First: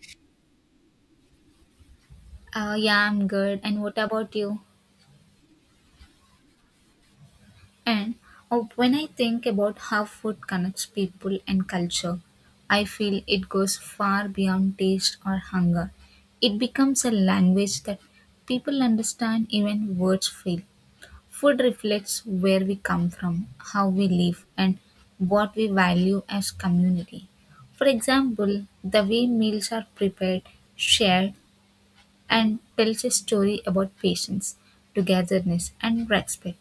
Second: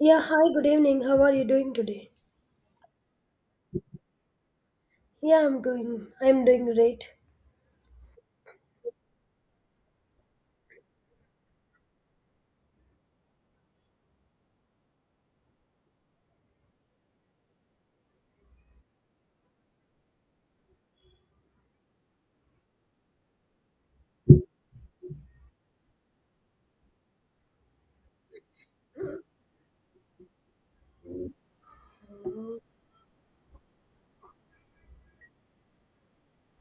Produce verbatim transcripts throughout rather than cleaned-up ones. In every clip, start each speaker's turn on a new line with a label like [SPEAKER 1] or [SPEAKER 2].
[SPEAKER 1] Yeah, hi, good evening. How are you doing today?
[SPEAKER 2] Uh, yeah, I'm good. And what about you?
[SPEAKER 1] Yeah, I'm going. I'm doing great.
[SPEAKER 2] And Oh, when I think about how food connects people and culture, I feel it goes far beyond taste or hunger. It becomes a language that people understand, even words fail. Food reflects where we come from, how we live, and what we value as community. For example, the way meals are prepared, shared, and tells a story about patience, togetherness, and respect.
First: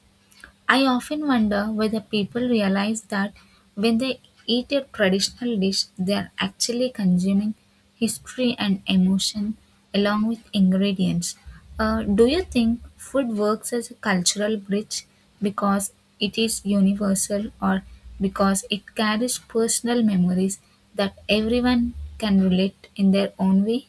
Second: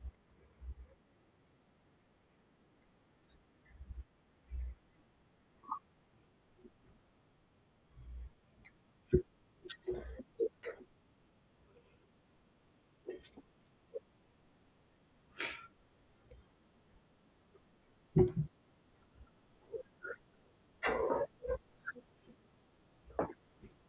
[SPEAKER 2] I often wonder whether people realize that when they eat a traditional dish, they are actually consuming history and emotion along with ingredients. Uh, do you think food works as a cultural bridge because it is universal or because it carries personal memories that everyone can relate in their own way?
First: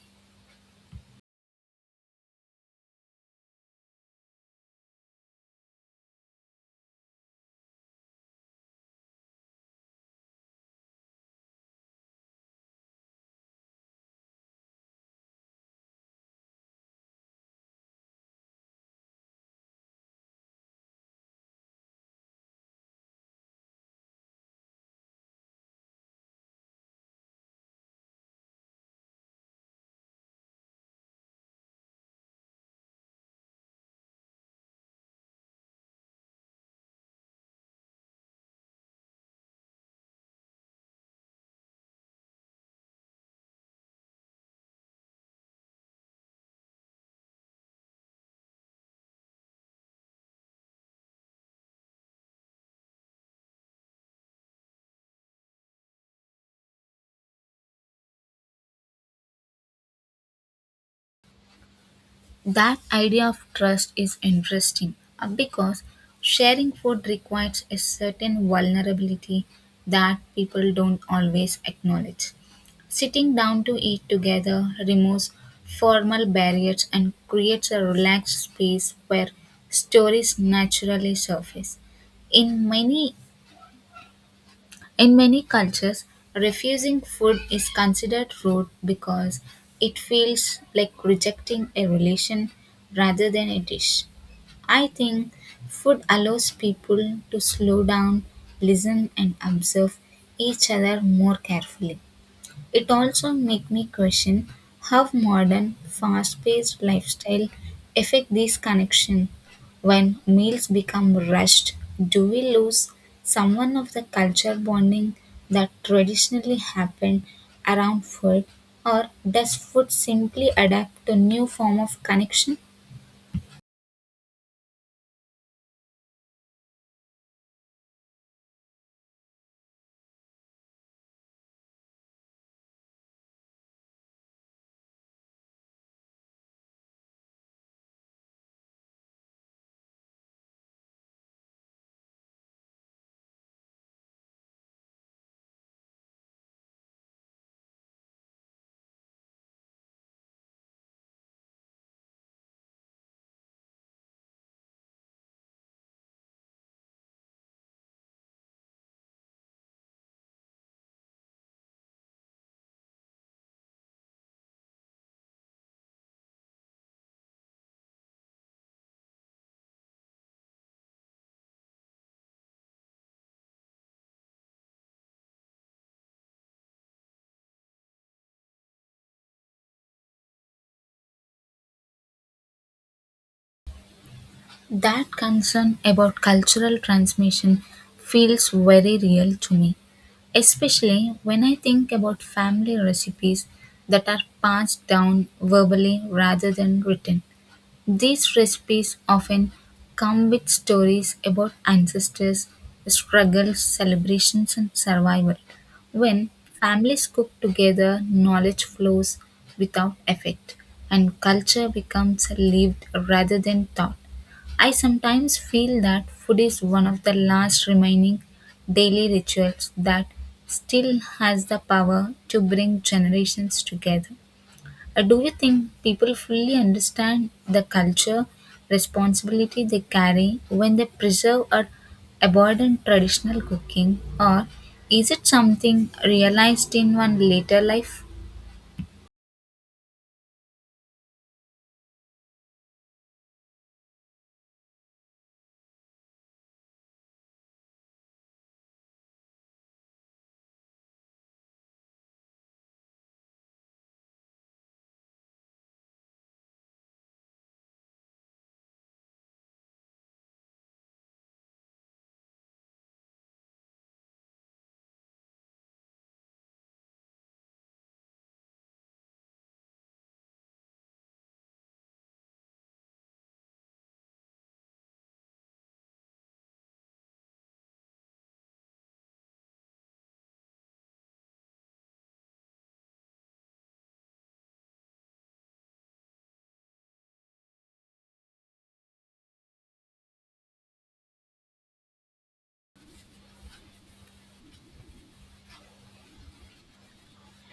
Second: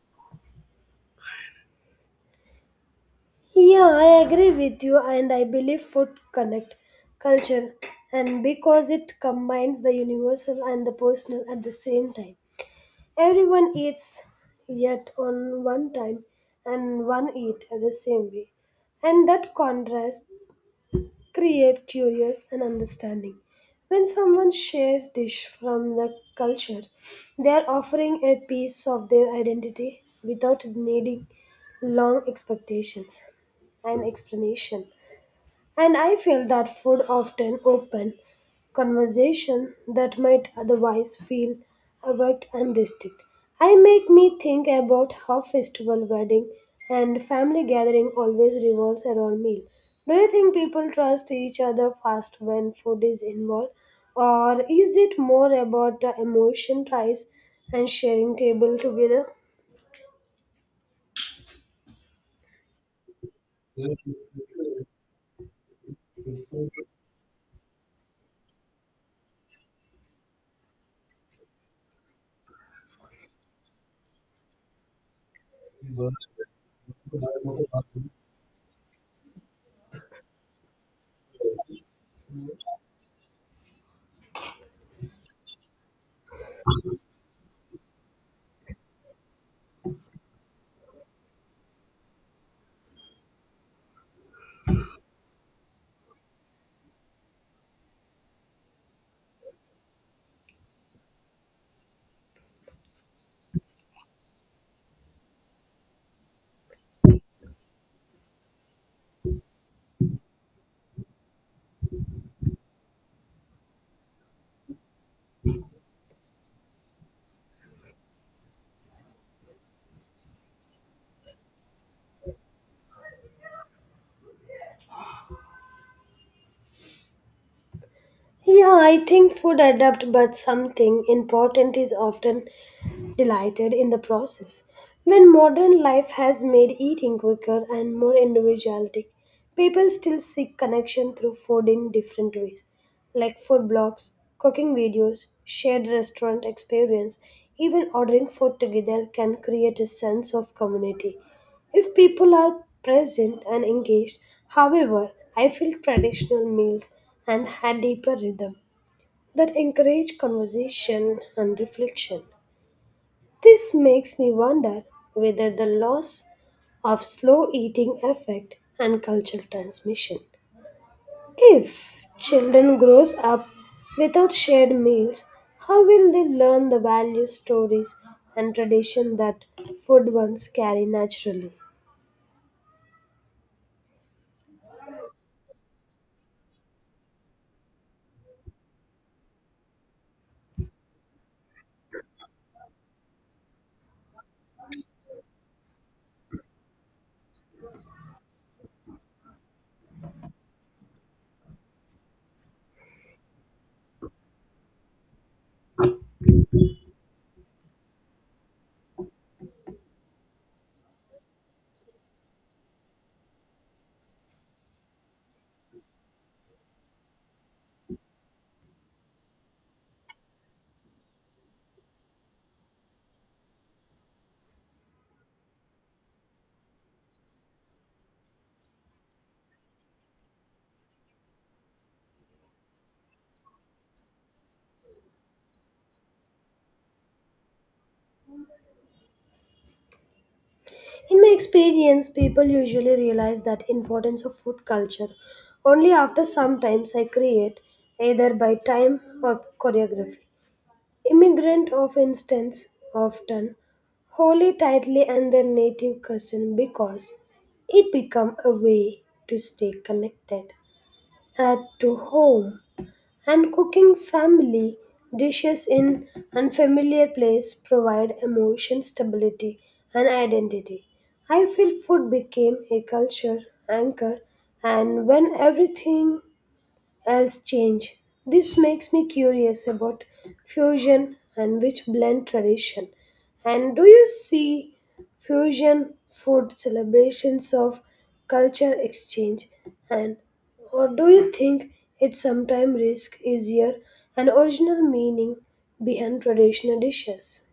[SPEAKER 1] Yeah, I agree with you, and I believe food connect culture, and because it combines the universal and the personal at the same time. Everyone eats yet on one time and one eat at the same way. And that contrast create curious and understanding. When someone shares dish from the culture, they are offering a piece of their identity without needing long expectations and explanation. And I feel that food often open conversation that might otherwise feel abrupt and distant. I make me think about how festival, wedding, and family gathering always revolves around meal. Do you think people trust each other fast when food is involved, or is it more about the emotion ties and sharing table together?
[SPEAKER 2] That idea of trust is interesting uh, because sharing food requires a certain vulnerability that people don't always acknowledge. Sitting down to eat together removes formal barriers and creates a relaxed space where stories naturally surface. In many in many cultures, refusing food is considered rude because it feels like rejecting a relation rather than a dish. I think food allows people to slow down, listen, and observe each other more carefully. It also made me question how modern, fast-paced lifestyle affect these connection. When meals become rushed, do we lose someone of the culture bonding that traditionally happened around food, or does food simply adapt to new form of connection?
[SPEAKER 1] Yeah, I think food adapt, but something important is often delighted in the process. When modern life has made eating quicker and more individualistic, people still seek connection through food in different ways, like food blogs, cooking videos, shared restaurant experience. Even ordering food together can create a sense of community. If people are present and engaged, however, I feel traditional meals and had deeper rhythm that encourage conversation and reflection. This makes me wonder whether the loss of slow eating effect and cultural transmission. If children grows up without shared meals, how will they learn the values, stories and tradition that food once carry naturally?
[SPEAKER 2] That concern about cultural transmission feels very real to me. Especially when I think about family recipes that are passed down verbally rather than written. These recipes often come with stories about ancestors, struggles, celebrations, and survival. When families cook together, knowledge flows without effect, and culture becomes lived rather than taught. I sometimes feel that food is one of the last remaining daily rituals that still has the power to bring generations together. Uh, Do you think people fully understand the culture responsibility they carry when they preserve or abandon traditional cooking, or is it something realized in one later life?
[SPEAKER 1] In my experience, people usually realize that importance of food culture only after sometimes I create either by time or choreography. Immigrant of instance often wholly tightly and their native custom because it become a way to stay connected at to home and cooking family dishes in unfamiliar place provide emotion stability and identity. I feel food became a culture anchor and when everything else change. This makes me curious about fusion and which blend tradition. And do you see fusion food celebrations of culture exchange and or do you think it sometimes risk easier an original meaning behind traditional dishes?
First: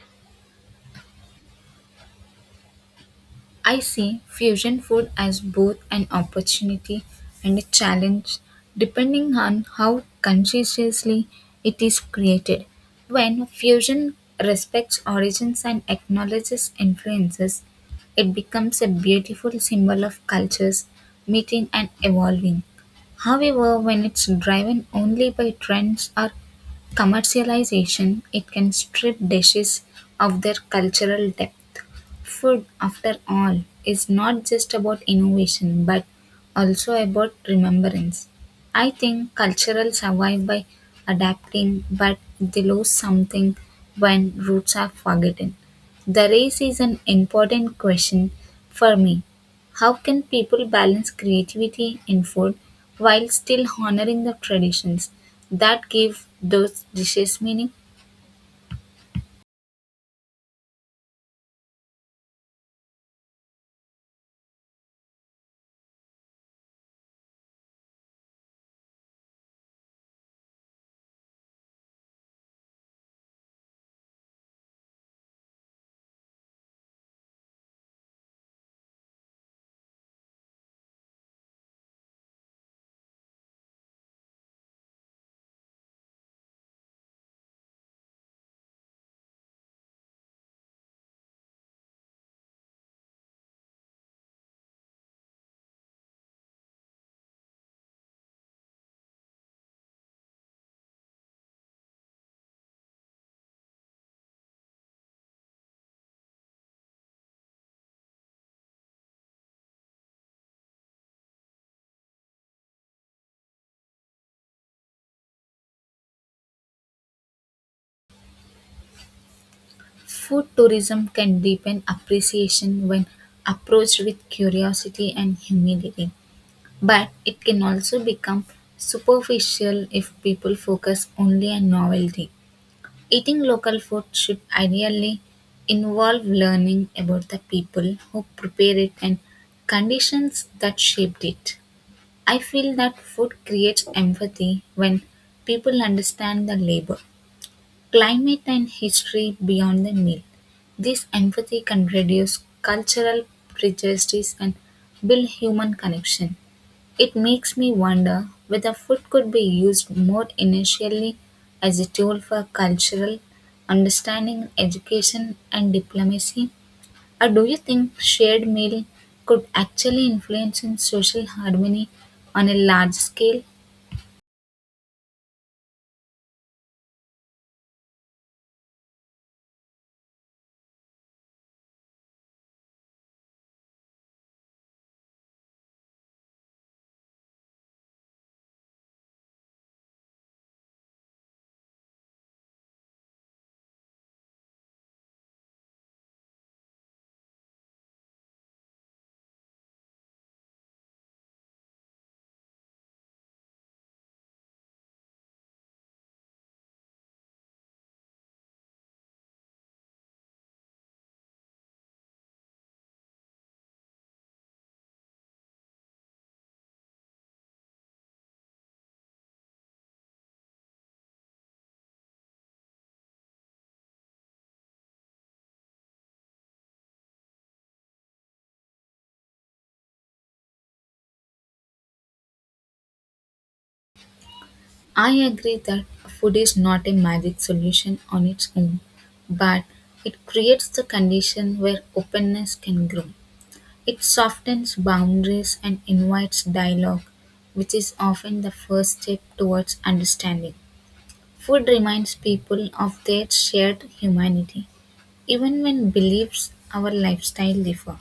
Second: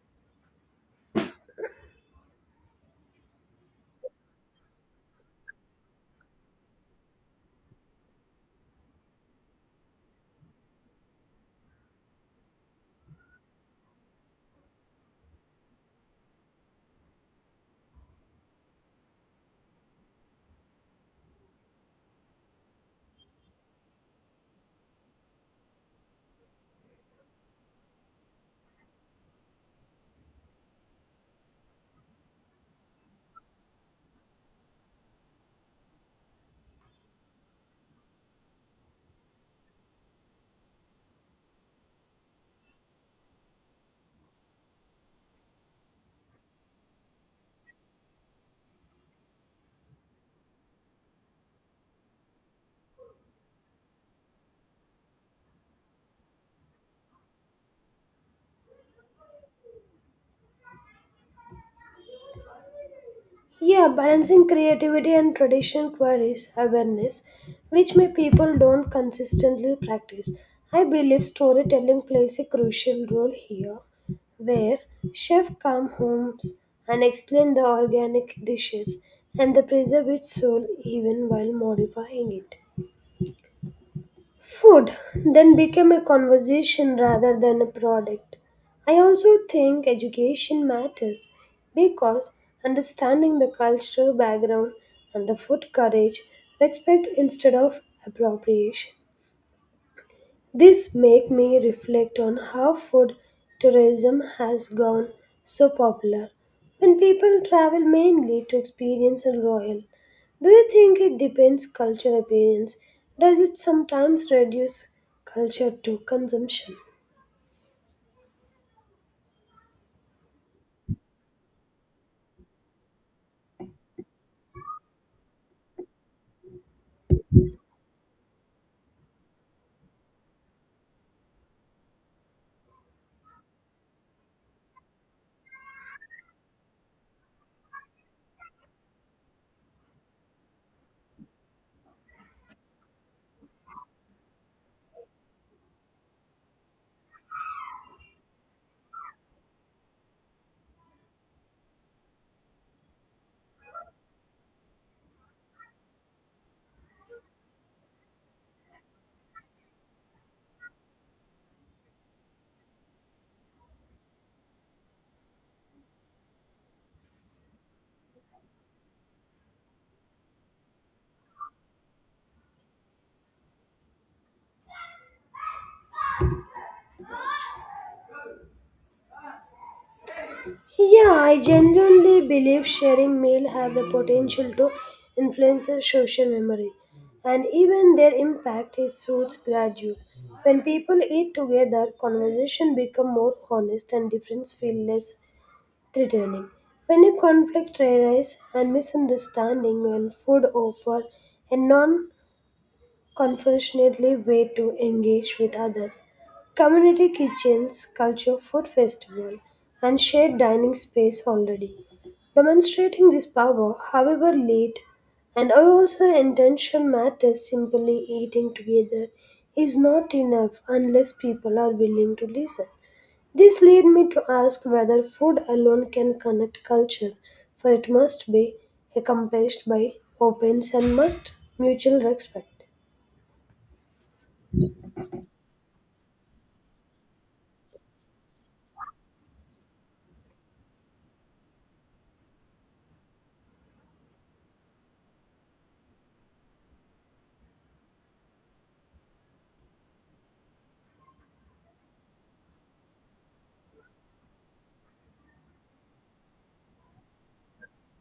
[SPEAKER 2] I see fusion food as both an opportunity and a challenge depending on how consciously it is created. When fusion respects origins and acknowledges influences, it becomes a beautiful symbol of cultures meeting and evolving. However, when it's driven only by trends or commercialization, it can strip dishes of their cultural depth. Food, after all, is not just about innovation but also about remembrance. I think cultural survive by adapting, but they lose something when roots are forgotten. The race is an important question for me. How can people balance creativity in food while still honoring the traditions that give those dishes meaning?
[SPEAKER 1] Yeah, balancing creativity and tradition queries awareness, which may people don't consistently practice. I believe storytelling plays a crucial role here, where chef come homes and explain the organic dishes and they preserve its soul even while modifying it. Food then became a conversation rather than a product. I also think education matters because understanding the cultural background and the food courage, respect instead of appropriation. This make me reflect on how food tourism has gone so popular when people travel mainly to experience a royal. Do you think it depends culture appearance? Does it sometimes reduce culture to consumption?
[SPEAKER 2] Food tourism can deepen appreciation when approached with curiosity and humility, but it can also become superficial if people focus only on novelty. Eating local food should ideally involve learning about the people who prepare it and conditions that shaped it. I feel that food creates empathy when people understand the labor. Climate and history beyond the Nile. This empathy can reduce cultural prejudice and build human connection. It makes me wonder whether food could be used more initially as a tool for cultural understanding, education, and diplomacy. Or do you think shared meal could actually influence in social harmony on a large scale?
[SPEAKER 1] Yeah, I genuinely believe sharing meal have the potential to influence our social memory, and even their impact is suits gradual. When people eat together, conversation become more honest and difference feel less threatening. When a conflict arises and misunderstanding and food offer a non unfortunately, way to engage with others. Community kitchens, culture food festival, and shared dining space already. Demonstrating this power, however late, and also intention matters simply eating together is not enough unless people are willing to listen. This led me to ask whether food alone can connect culture, for it must be accomplished by openness and must mutual respect.
[SPEAKER 2] I agree that food is not a magic solution on its own, but it creates the condition where openness can grow. It softens boundaries and invites dialogue, which is often the first step towards understanding. Food reminds people of their shared humanity even when beliefs our lifestyle differ.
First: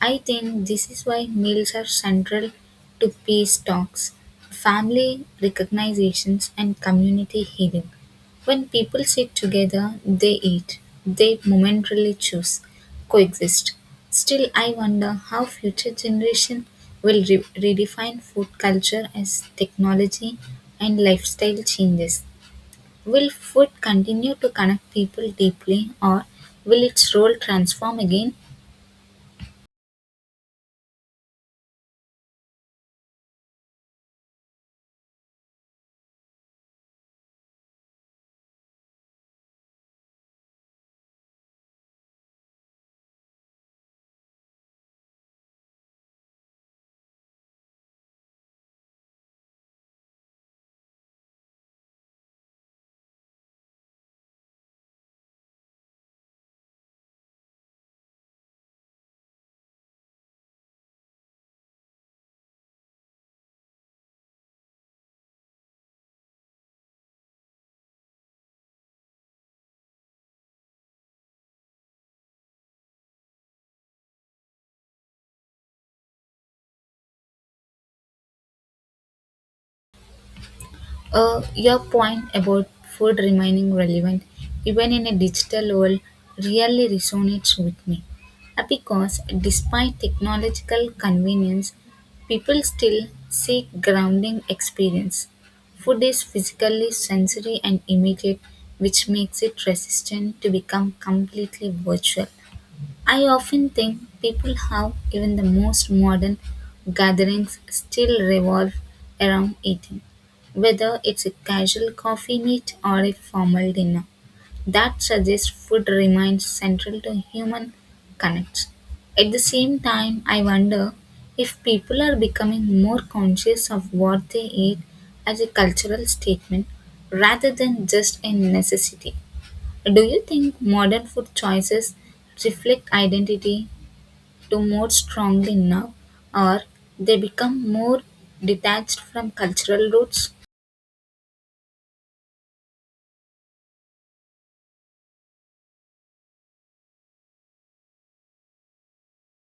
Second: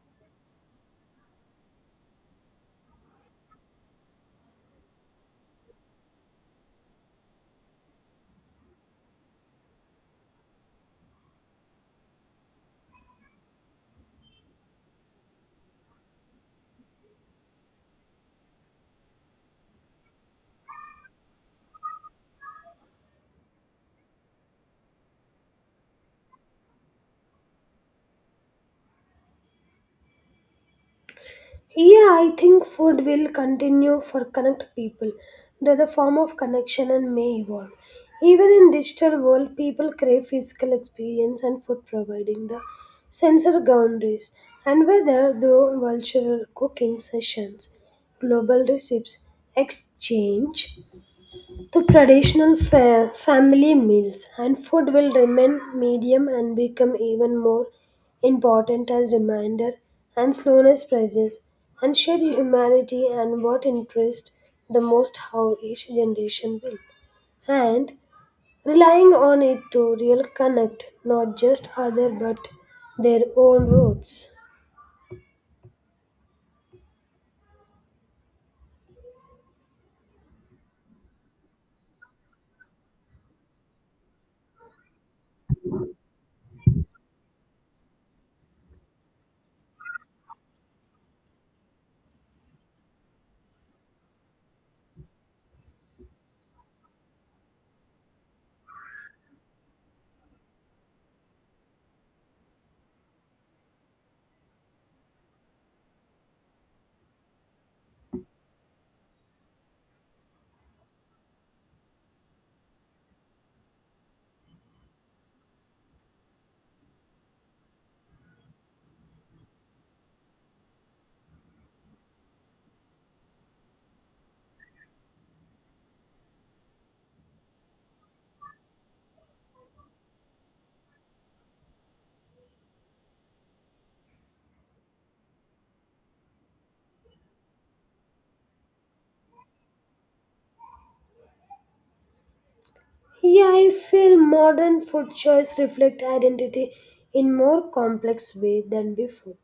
[SPEAKER 2] I think this is why meals are central to peace talks, family recognitions, and community healing. When people sit together, they eat, they momentarily choose, coexist. Still, I wonder how future generation will re- redefine food culture as technology and lifestyle changes. Will food continue to connect people deeply or will its role transform again?
[SPEAKER 1] Yeah, I think food will continue for connect people, though the form of connection and may evolve. Even in digital world, people crave physical experience and food providing the sensor boundaries. And whether through virtual cooking sessions, global recipes, exchange, the traditional fa- family meals and food will remain medium and become even more important as reminder and slowness prices and shared humanity and what interests the most how each generation will and relying on it to real connect not just other but their own roots.
[SPEAKER 2] Uh, your point about food remaining relevant even in a digital world really resonates with me, Uh, because despite technological convenience, people still seek grounding experience. Food is physically sensory and immediate, which makes it resistant to become completely virtual. I often think people how even the most modern gatherings still revolve around eating, whether it's a casual coffee meet or a formal dinner. That suggests food remains central to human connects. At the same time, I wonder if people are becoming more conscious of what they eat as a cultural statement rather than just a necessity. Do you think modern food choices reflect identity to more strongly now, or they become more detached from cultural roots?
[SPEAKER 1] Yeah, I feel modern food choice reflect identity in more complex way than before.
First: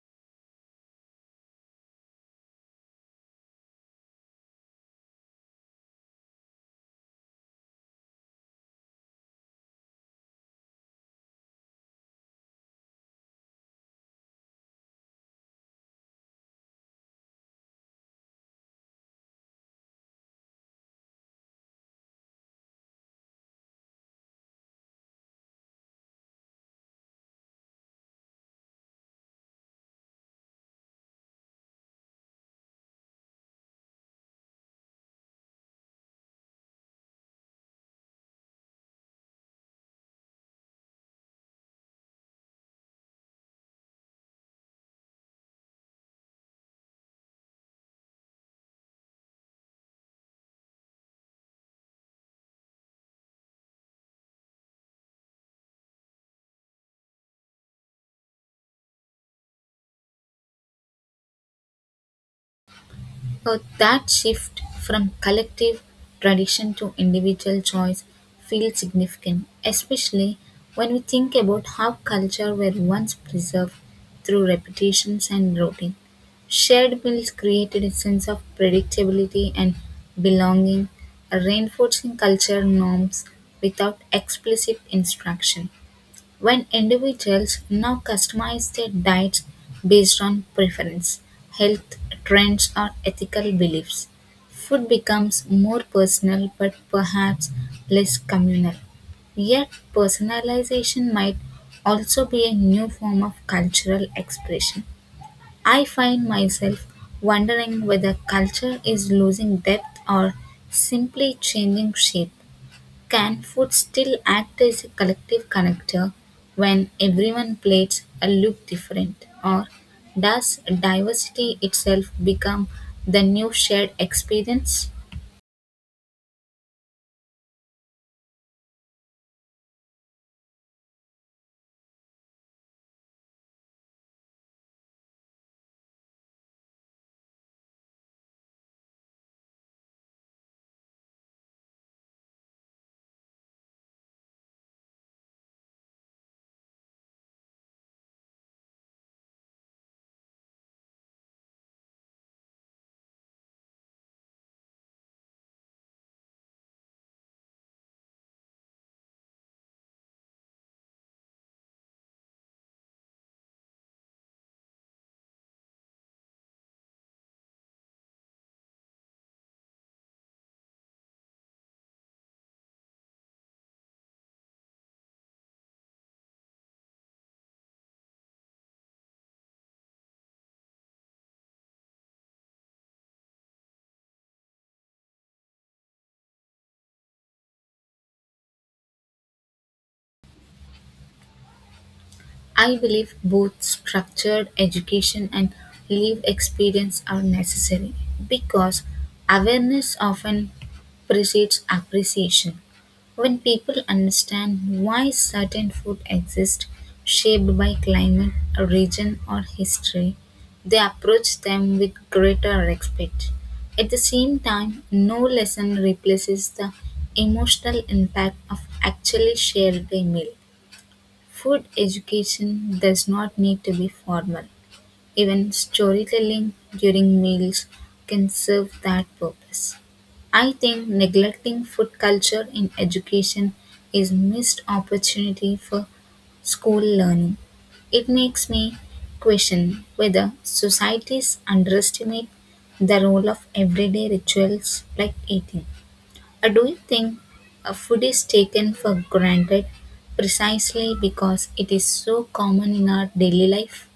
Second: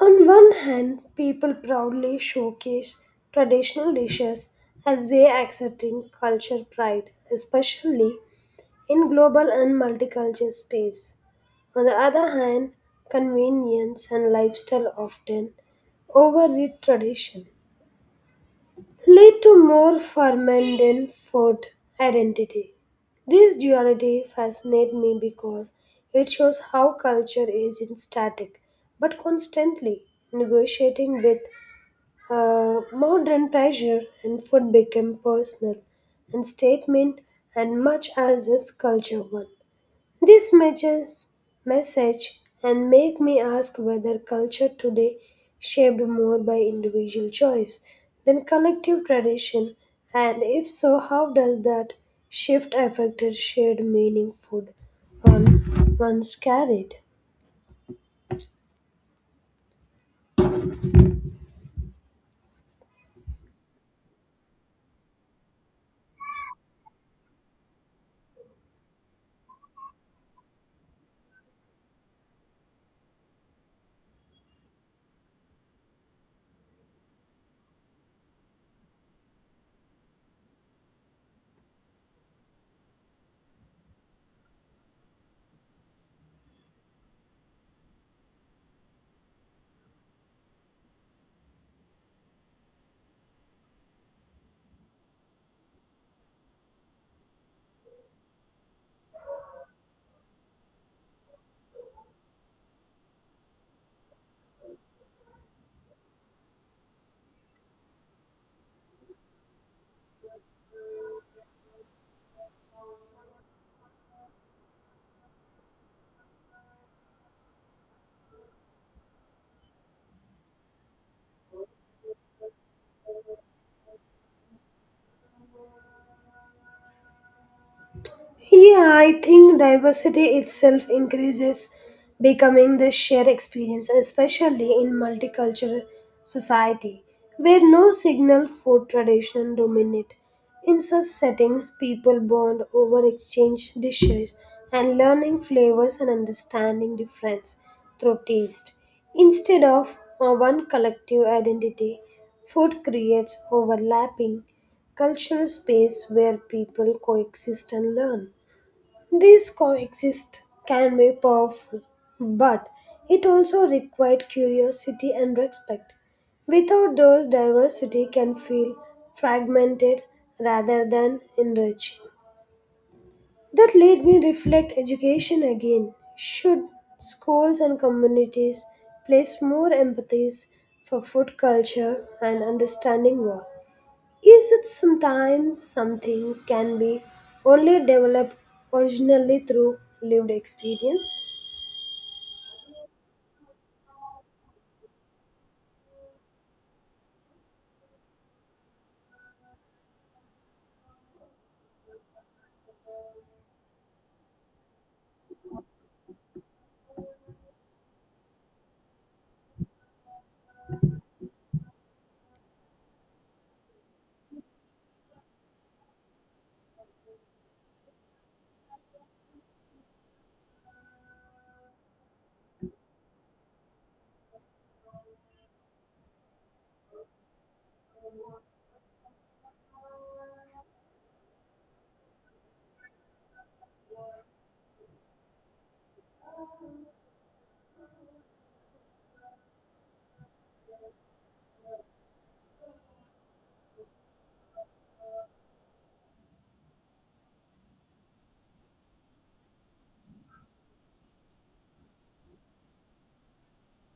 [SPEAKER 1] On one hand, people proudly showcase traditional dishes as way accepting culture pride, especially in global and multicultural space. On the other hand, convenience and lifestyle often overread tradition, lead to more fermented food identity. This duality fascinates me because it shows how culture isn't static but constantly negotiating with uh, modern pressure, and food became personal and statement and much as its culture one. This matches message and make me ask whether culture today shaped more by individual choice than collective tradition and if so how does that shift affect shared meaning food on one's carried?
[SPEAKER 2] But that shift from collective tradition to individual choice feels significant, especially when we think about how culture were once preserved through repetitions and routine. Shared meals created a sense of predictability and belonging, reinforcing culture norms without explicit instruction when individuals now customize their diets based on preference, health trends, or ethical beliefs, food becomes more personal but perhaps less communal. Yet, personalization might also be a new form of cultural expression. I find myself wondering whether culture is losing depth or simply changing shape. Can food still act as a collective connector when everyone plates a look different? Or does diversity itself become the new shared experience?
[SPEAKER 1] Yeah, I think diversity itself increases becoming the shared experience, especially in multicultural society, where no single food tradition dominate. In such settings, people bond over exchange dishes and learning flavors and understanding difference through taste. Instead of uh, one collective identity, food creates overlapping cultural space where people coexist and learn. These coexist can be powerful, but it also required curiosity and respect. Without those, diversity can feel fragmented rather than enriching. That made me reflect education again. Should schools and communities place more empathies for food culture and understanding war? Is it sometimes something can be only developed originally through lived experience?
[SPEAKER 2] I believe both structured education and lived experience are necessary because awareness often precedes appreciation. When people understand why certain food exists, shaped by climate, region, or history, they approach them with greater respect. At the same time, no lesson replaces the emotional impact of actually shared a meal. Food education does not need to be formal; even storytelling during meals can serve that purpose. I think neglecting food culture in education is missed opportunity for school learning. It makes me question whether societies underestimate the role of everyday rituals like eating. Uh, Do you think uh, food is taken for granted precisely because it is so common in our daily life?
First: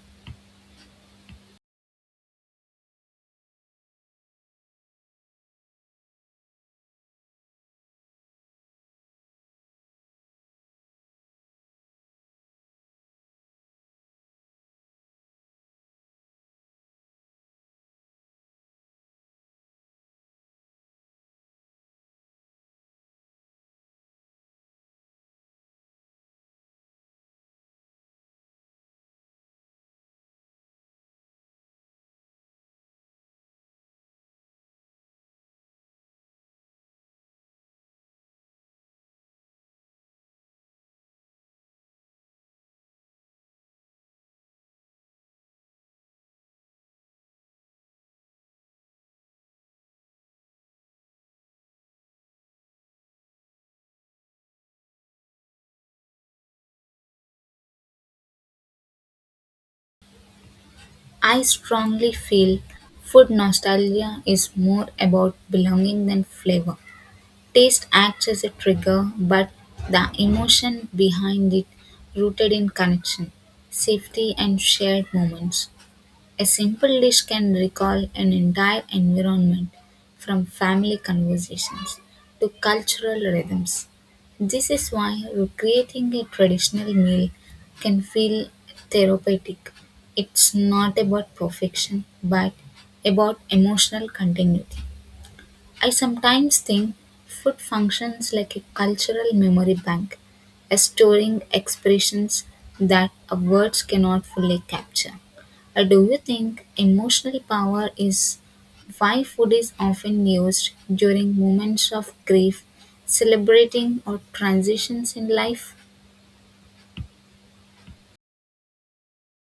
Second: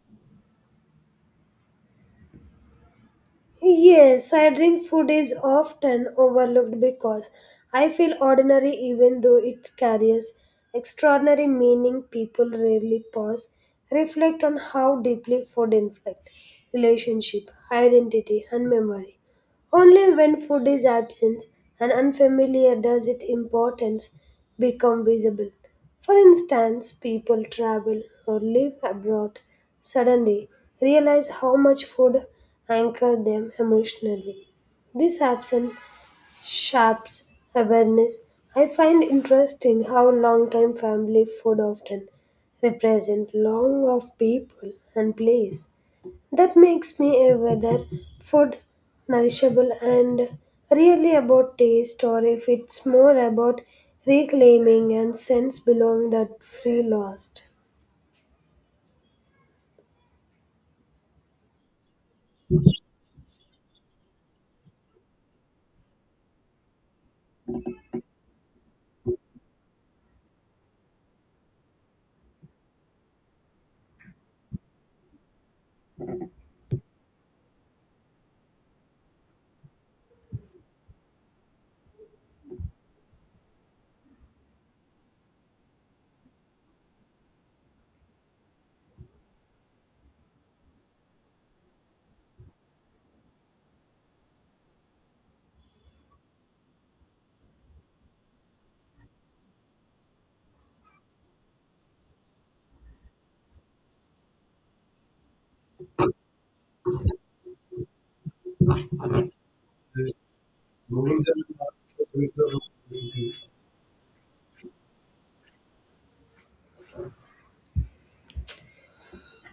[SPEAKER 1] Yes, I drink food is often overlooked because I feel ordinary even though it carries extraordinary meaning. People rarely pause, reflect on how deeply food influences relationship, identity, and memory. Only when food is absent and unfamiliar does its importance become visible. For instance, people travel or live abroad suddenly realize how much food anchored them emotionally. This absence sharps awareness. I find interesting how long-time family food often represent long of people and place. That makes me aware that food nourishable and really about taste or if it's more about reclaiming and sense belong that free lost.
[SPEAKER 2] I strongly feel food nostalgia is more about belonging than flavor. Taste acts as a trigger, but the emotion behind it rooted in connection, safety, and shared moments. A simple dish can recall an entire environment, from family conversations to cultural rhythms. This is why recreating a traditional meal can feel therapeutic. It's not about perfection, but about emotional continuity. I sometimes think food functions like a cultural memory bank, storing expressions that words cannot fully capture. Uh, Do you think emotional power is why food is often used during moments of grief, celebrating, or transitions in life?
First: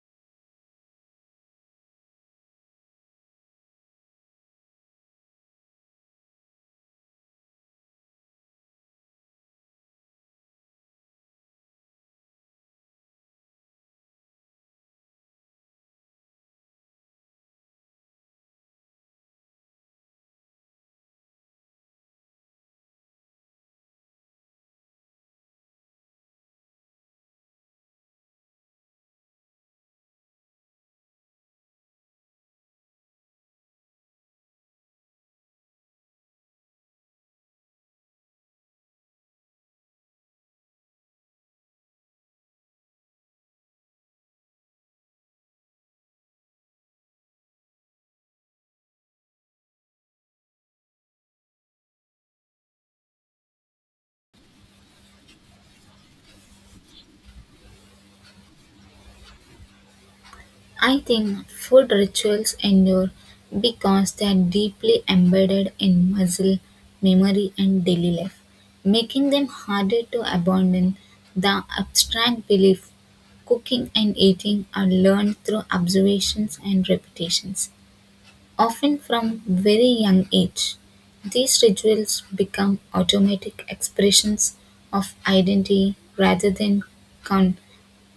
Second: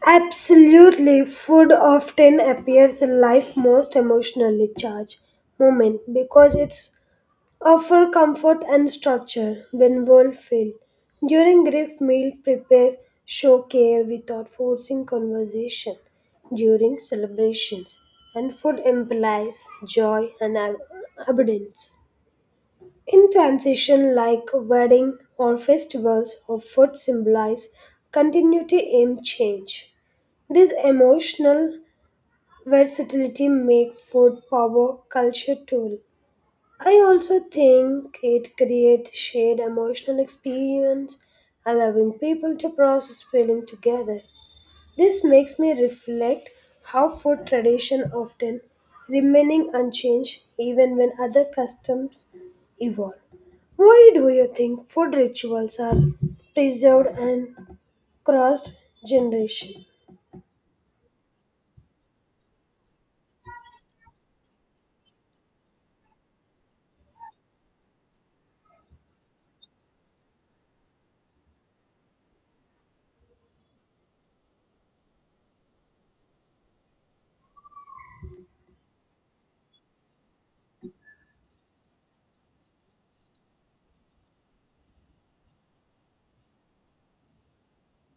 [SPEAKER 1] Absolutely, food often appears in life's most emotionally charged moment because it's offer comfort and structure when world fail. During grief meal, prepare, show care without forcing conversation. During celebrations, and food implies joy and ab- abundance. In transition, like wedding or festivals or food symbolize continuity in change. This emotional versatility make food power culture tool. I also think it creates shared emotional experience, allowing people to process feeling together. This makes me reflect how food tradition often remaining unchanged even when other customs evolve. Why do you think food rituals are preserved and crossed generation?
[SPEAKER 2] I think food rituals endure because they are deeply embedded in muscle memory and daily life, making them harder to abandon. The abstract belief cooking and eating are learned through observations and repetitions, often from very young age. These rituals become automatic expressions of identity rather than con-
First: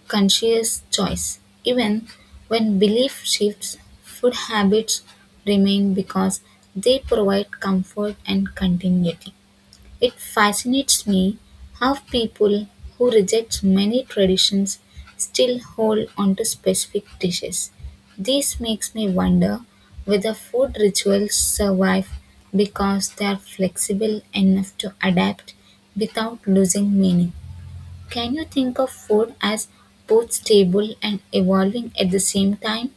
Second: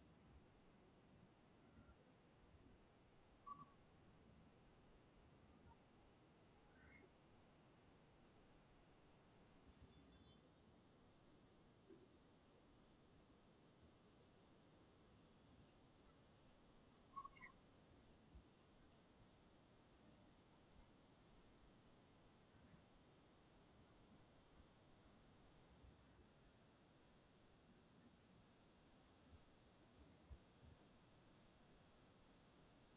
[SPEAKER 2] conscious choice. Even when belief shifts, food habits remain because they provide comfort and continuity. It fascinates me how people who reject many traditions still hold onto specific dishes. This makes me wonder whether food rituals survive because they are flexible enough to adapt without losing meaning. Can you think of food as both stable and evolving at the same time?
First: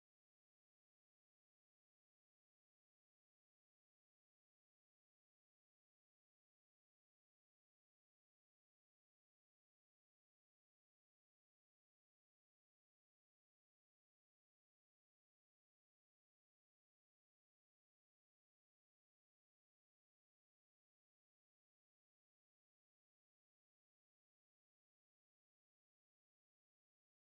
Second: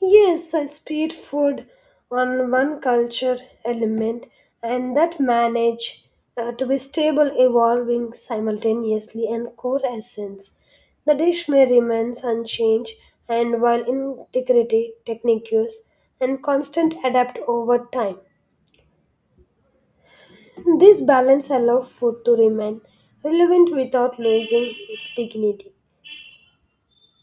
[SPEAKER 1] Yes, I spit food on one culture element and that manage uh, to be stable, evolving simultaneously and core essence. The dish may remain unchanged and while integrity, technique use and constant adapt over time. This balance allows food to remain relevant without losing its dignity.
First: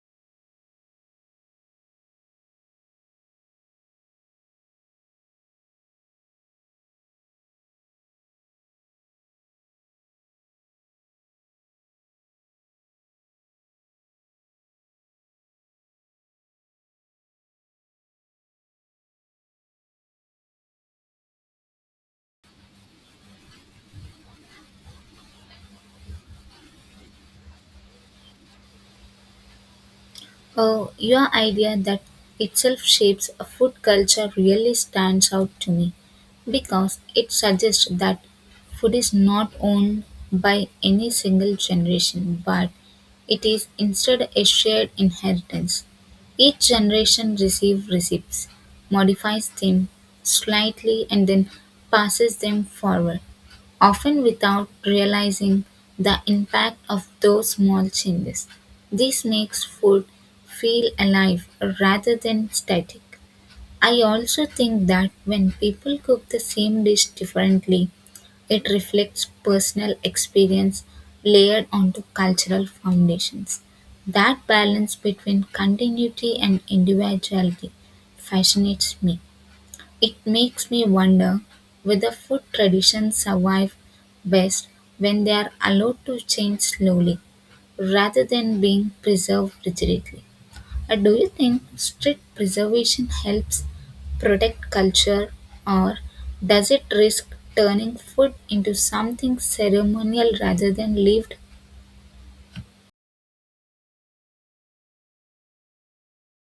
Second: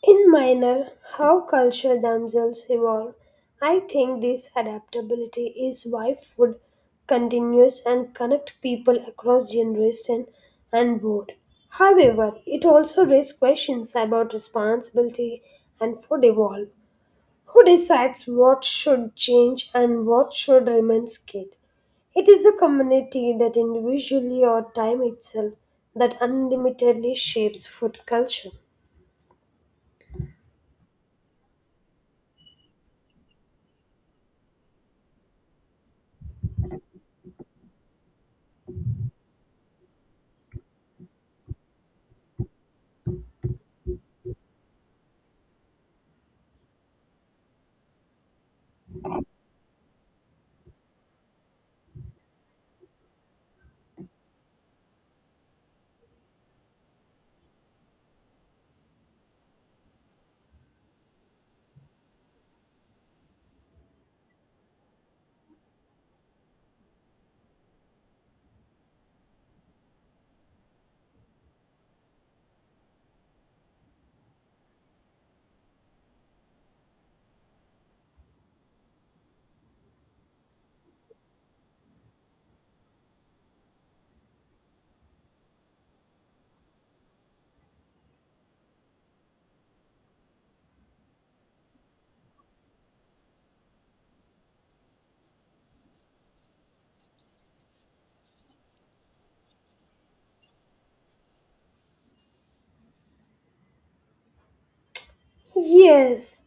[SPEAKER 1] In minor, how culture themselves evolve, I think this adaptability is why food continues and connect people across generation and board. However, it also raises questions about responsibility and food evolve. Who decides what should change and what should remain skate? It is a community that individually or time itself that unlimitedly shapes food culture.
[SPEAKER 2] Oh, your idea that itself shapes a food culture really stands out to me because it suggests that food is not owned by any single generation but it is instead a shared inheritance. Each generation receives recipes, modifies them slightly, and then passes them forward, often without realizing the impact of those small changes. This makes food feel alive rather than static. I also think that when people cook the same dish differently, it reflects personal experience layered onto cultural foundations. That balance between continuity and individuality fascinates me. It makes me wonder whether food traditions survive best when they are allowed to change slowly rather than being preserved rigidly. Uh, do you think strict preservation helps protect culture or does it risk turning food into something ceremonial rather than lived?
[SPEAKER 1] Yes,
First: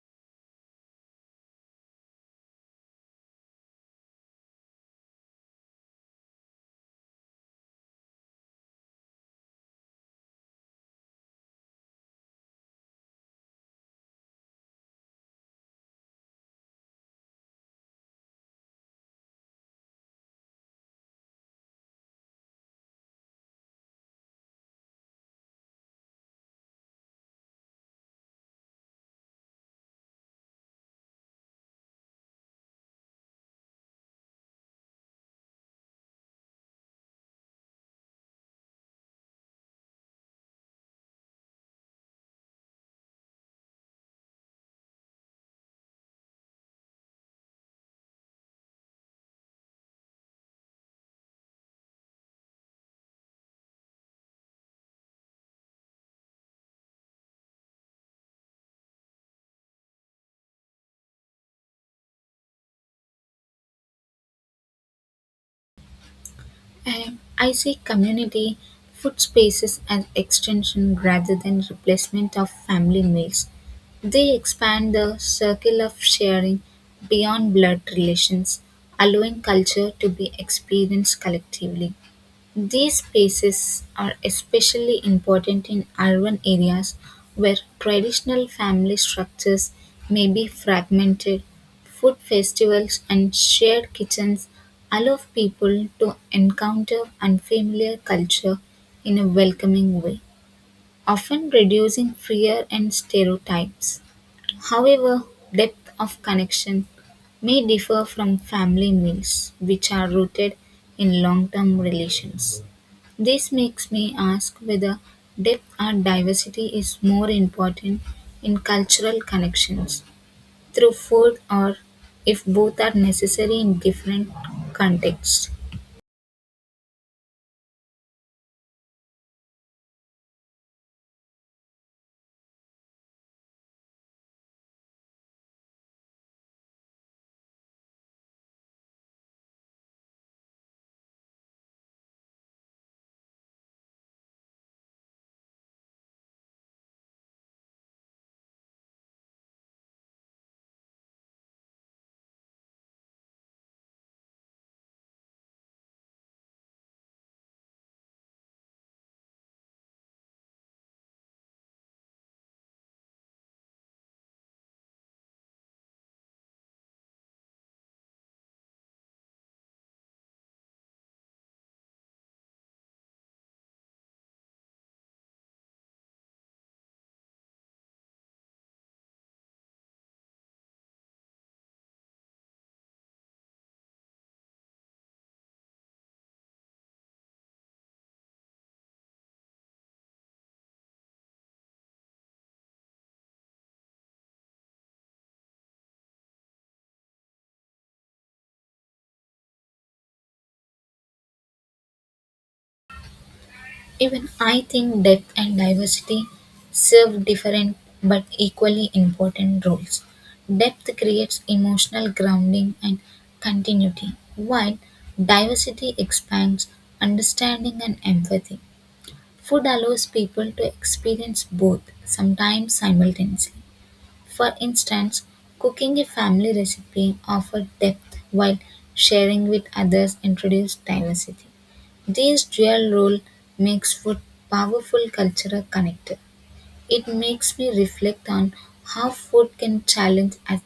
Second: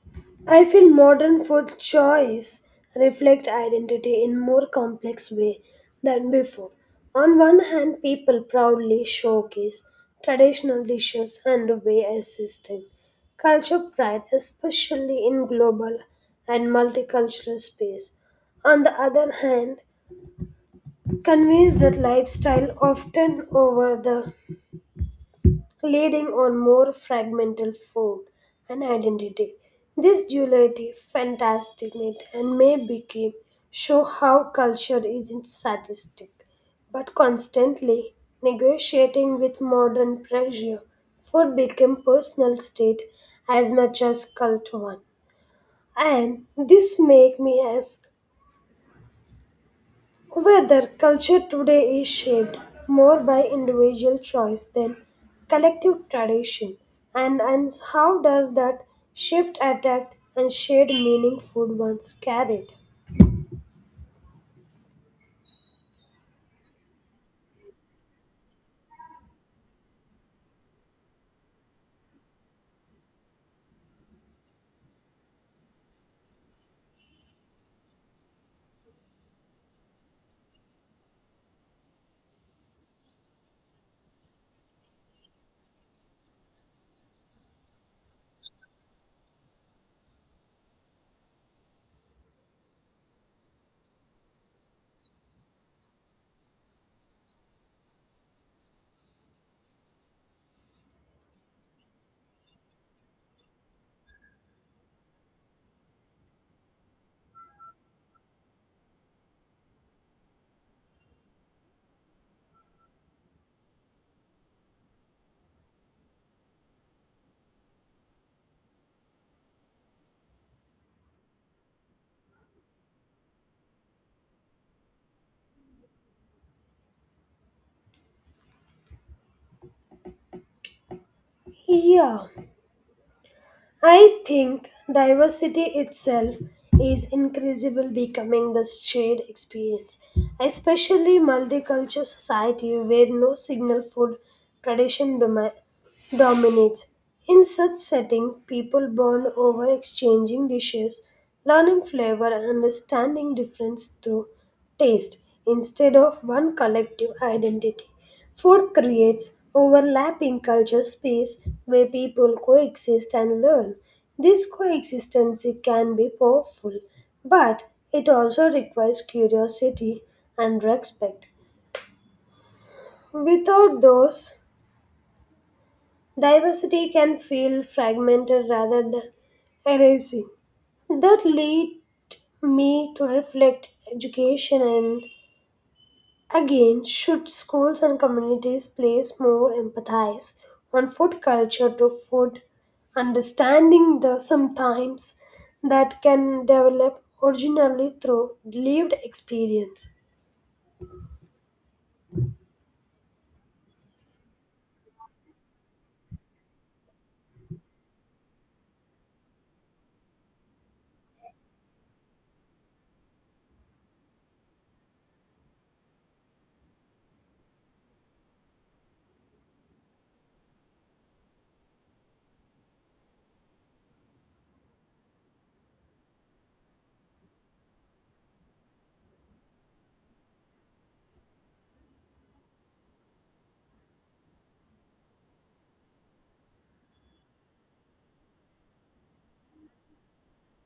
[SPEAKER 1] I feel modern food choice reflect identity in more complex way than before. On one hand, people proudly showcase traditional dishes and way a system. Culture pride, especially in global and multicultural space. On the other hand, conveys that lifestyle often over the leading on more fragmental form and identity. This duality fascinated and may became show how culture isn't statistic, but constantly negotiating with modern pressure, food became personal state as much as cult one. And this make me ask whether culture today is shaped more by individual choice than collective tradition, and, and how does that shift attack and shared meaning food once carried?
[SPEAKER 2] Um, I see community food spaces as extension rather than replacement of family meals. They expand the circle of sharing beyond blood relations, allowing culture to be experienced collectively. These spaces are especially important in urban areas where traditional family structures may be fragmented. Food festivals and shared kitchens allow people to encounter unfamiliar culture in a welcoming way, often reducing fear and stereotypes. However, depth of connection may differ from family meals, which are rooted in long term relations. This makes me ask whether depth or diversity is more important in cultural connections through food or if both are necessary in different contexts.
[SPEAKER 1] Yeah, I think diversity itself is increasingly becoming the shared experience, especially multicultural society where no single food tradition domi- dominates. In such setting, people bond over exchanging dishes, learning flavor and understanding difference through taste instead of one collective identity. Food creates overlapping culture space where people coexist and learn. This coexistence can be powerful, but it also requires curiosity and respect. Without those, diversity can feel fragmented rather than erasing. That lead me to reflect education and again should schools and communities place more empathize on food culture to food understanding the sometimes that can develop originally through lived experience.
[SPEAKER 2] Even I think depth and diversity serve different but equally important roles. Depth creates emotional grounding and continuity, while diversity expands understanding and empathy. Food allows people to experience both, sometimes simultaneously. For instance, cooking a family recipe offered depth while sharing with others introduced diversity. This dual role makes food powerful cultural connector. It makes me reflect on how food can challenge as-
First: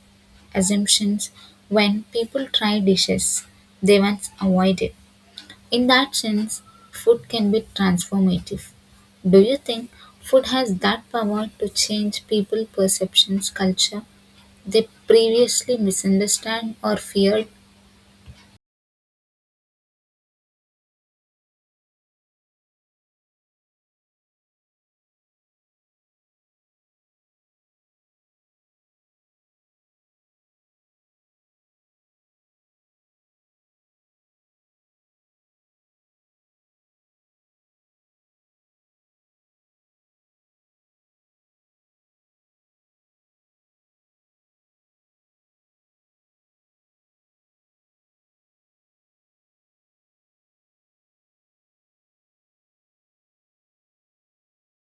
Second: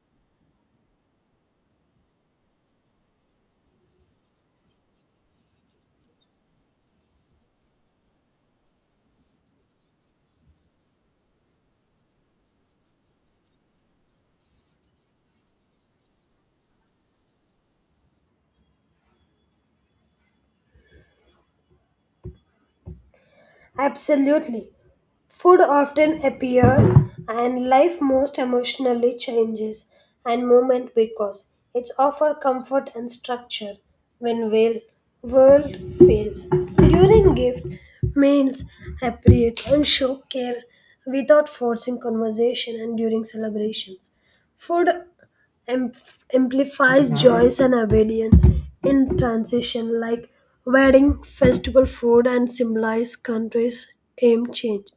[SPEAKER 2] assumptions when people try dishes they once avoided. In that sense, food can be transformative. Do you think food has that power to change people's perceptions, culture, they previously misunderstand or feared
[SPEAKER 1] Absolutely. Food often appears and life most emotionally changes and moment because it's offer comfort and structure when will world fails. During gift means appropriate and show care without forcing conversation and during celebrations. Food am- amplifies joys and obedience in transition, like wedding, festival food, and symbolize countries' aim change.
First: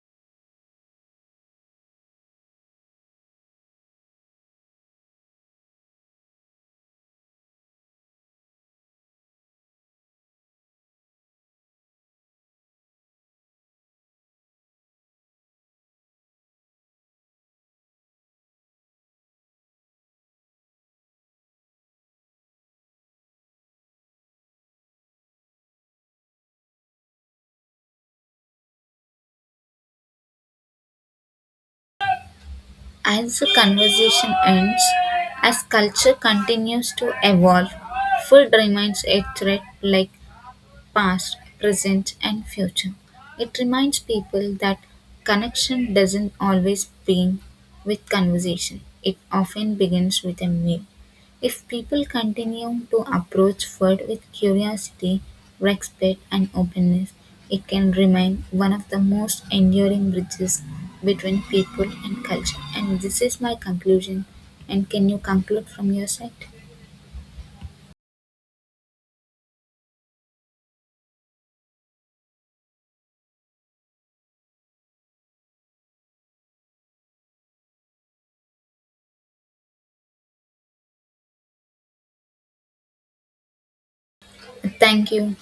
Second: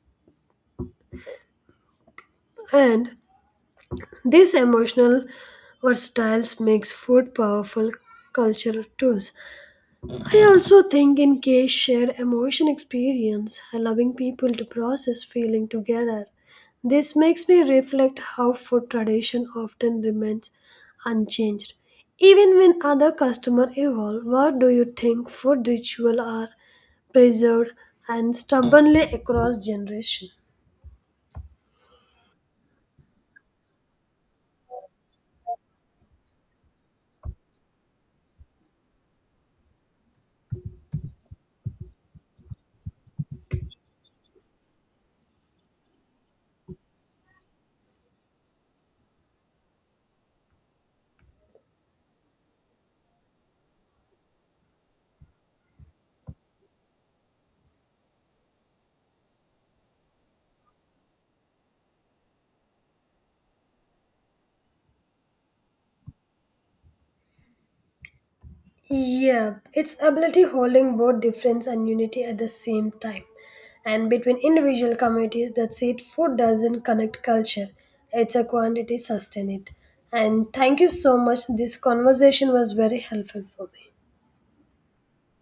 [SPEAKER 1] And this emotional versatiles makes food powerful cultural tools. I also think in case shared emotion experience, allowing people to process feeling together. This makes me reflect how food tradition often remains unchanged. Even when other customer evolve, what do you think food ritual are preserved and stubbornly across generation?
[SPEAKER 2] as the conversation ends. As culture continues to evolve, food remains a threat like past, present and future. It reminds people that connection doesn't always begin with conversation. It often begins with a meal. If people continue to approach food with curiosity, respect, and openness, it can remain one of the most enduring bridges between people and culture. And this is my conclusion. And can you conclude from your side?
[SPEAKER 1] Yeah, it's ability holding both difference and unity at the same time. And between individual communities that said food doesn't connect culture, it's a quantity sustain it. And thank you so much. This conversation was very helpful for me.
[SPEAKER 2] Thank you.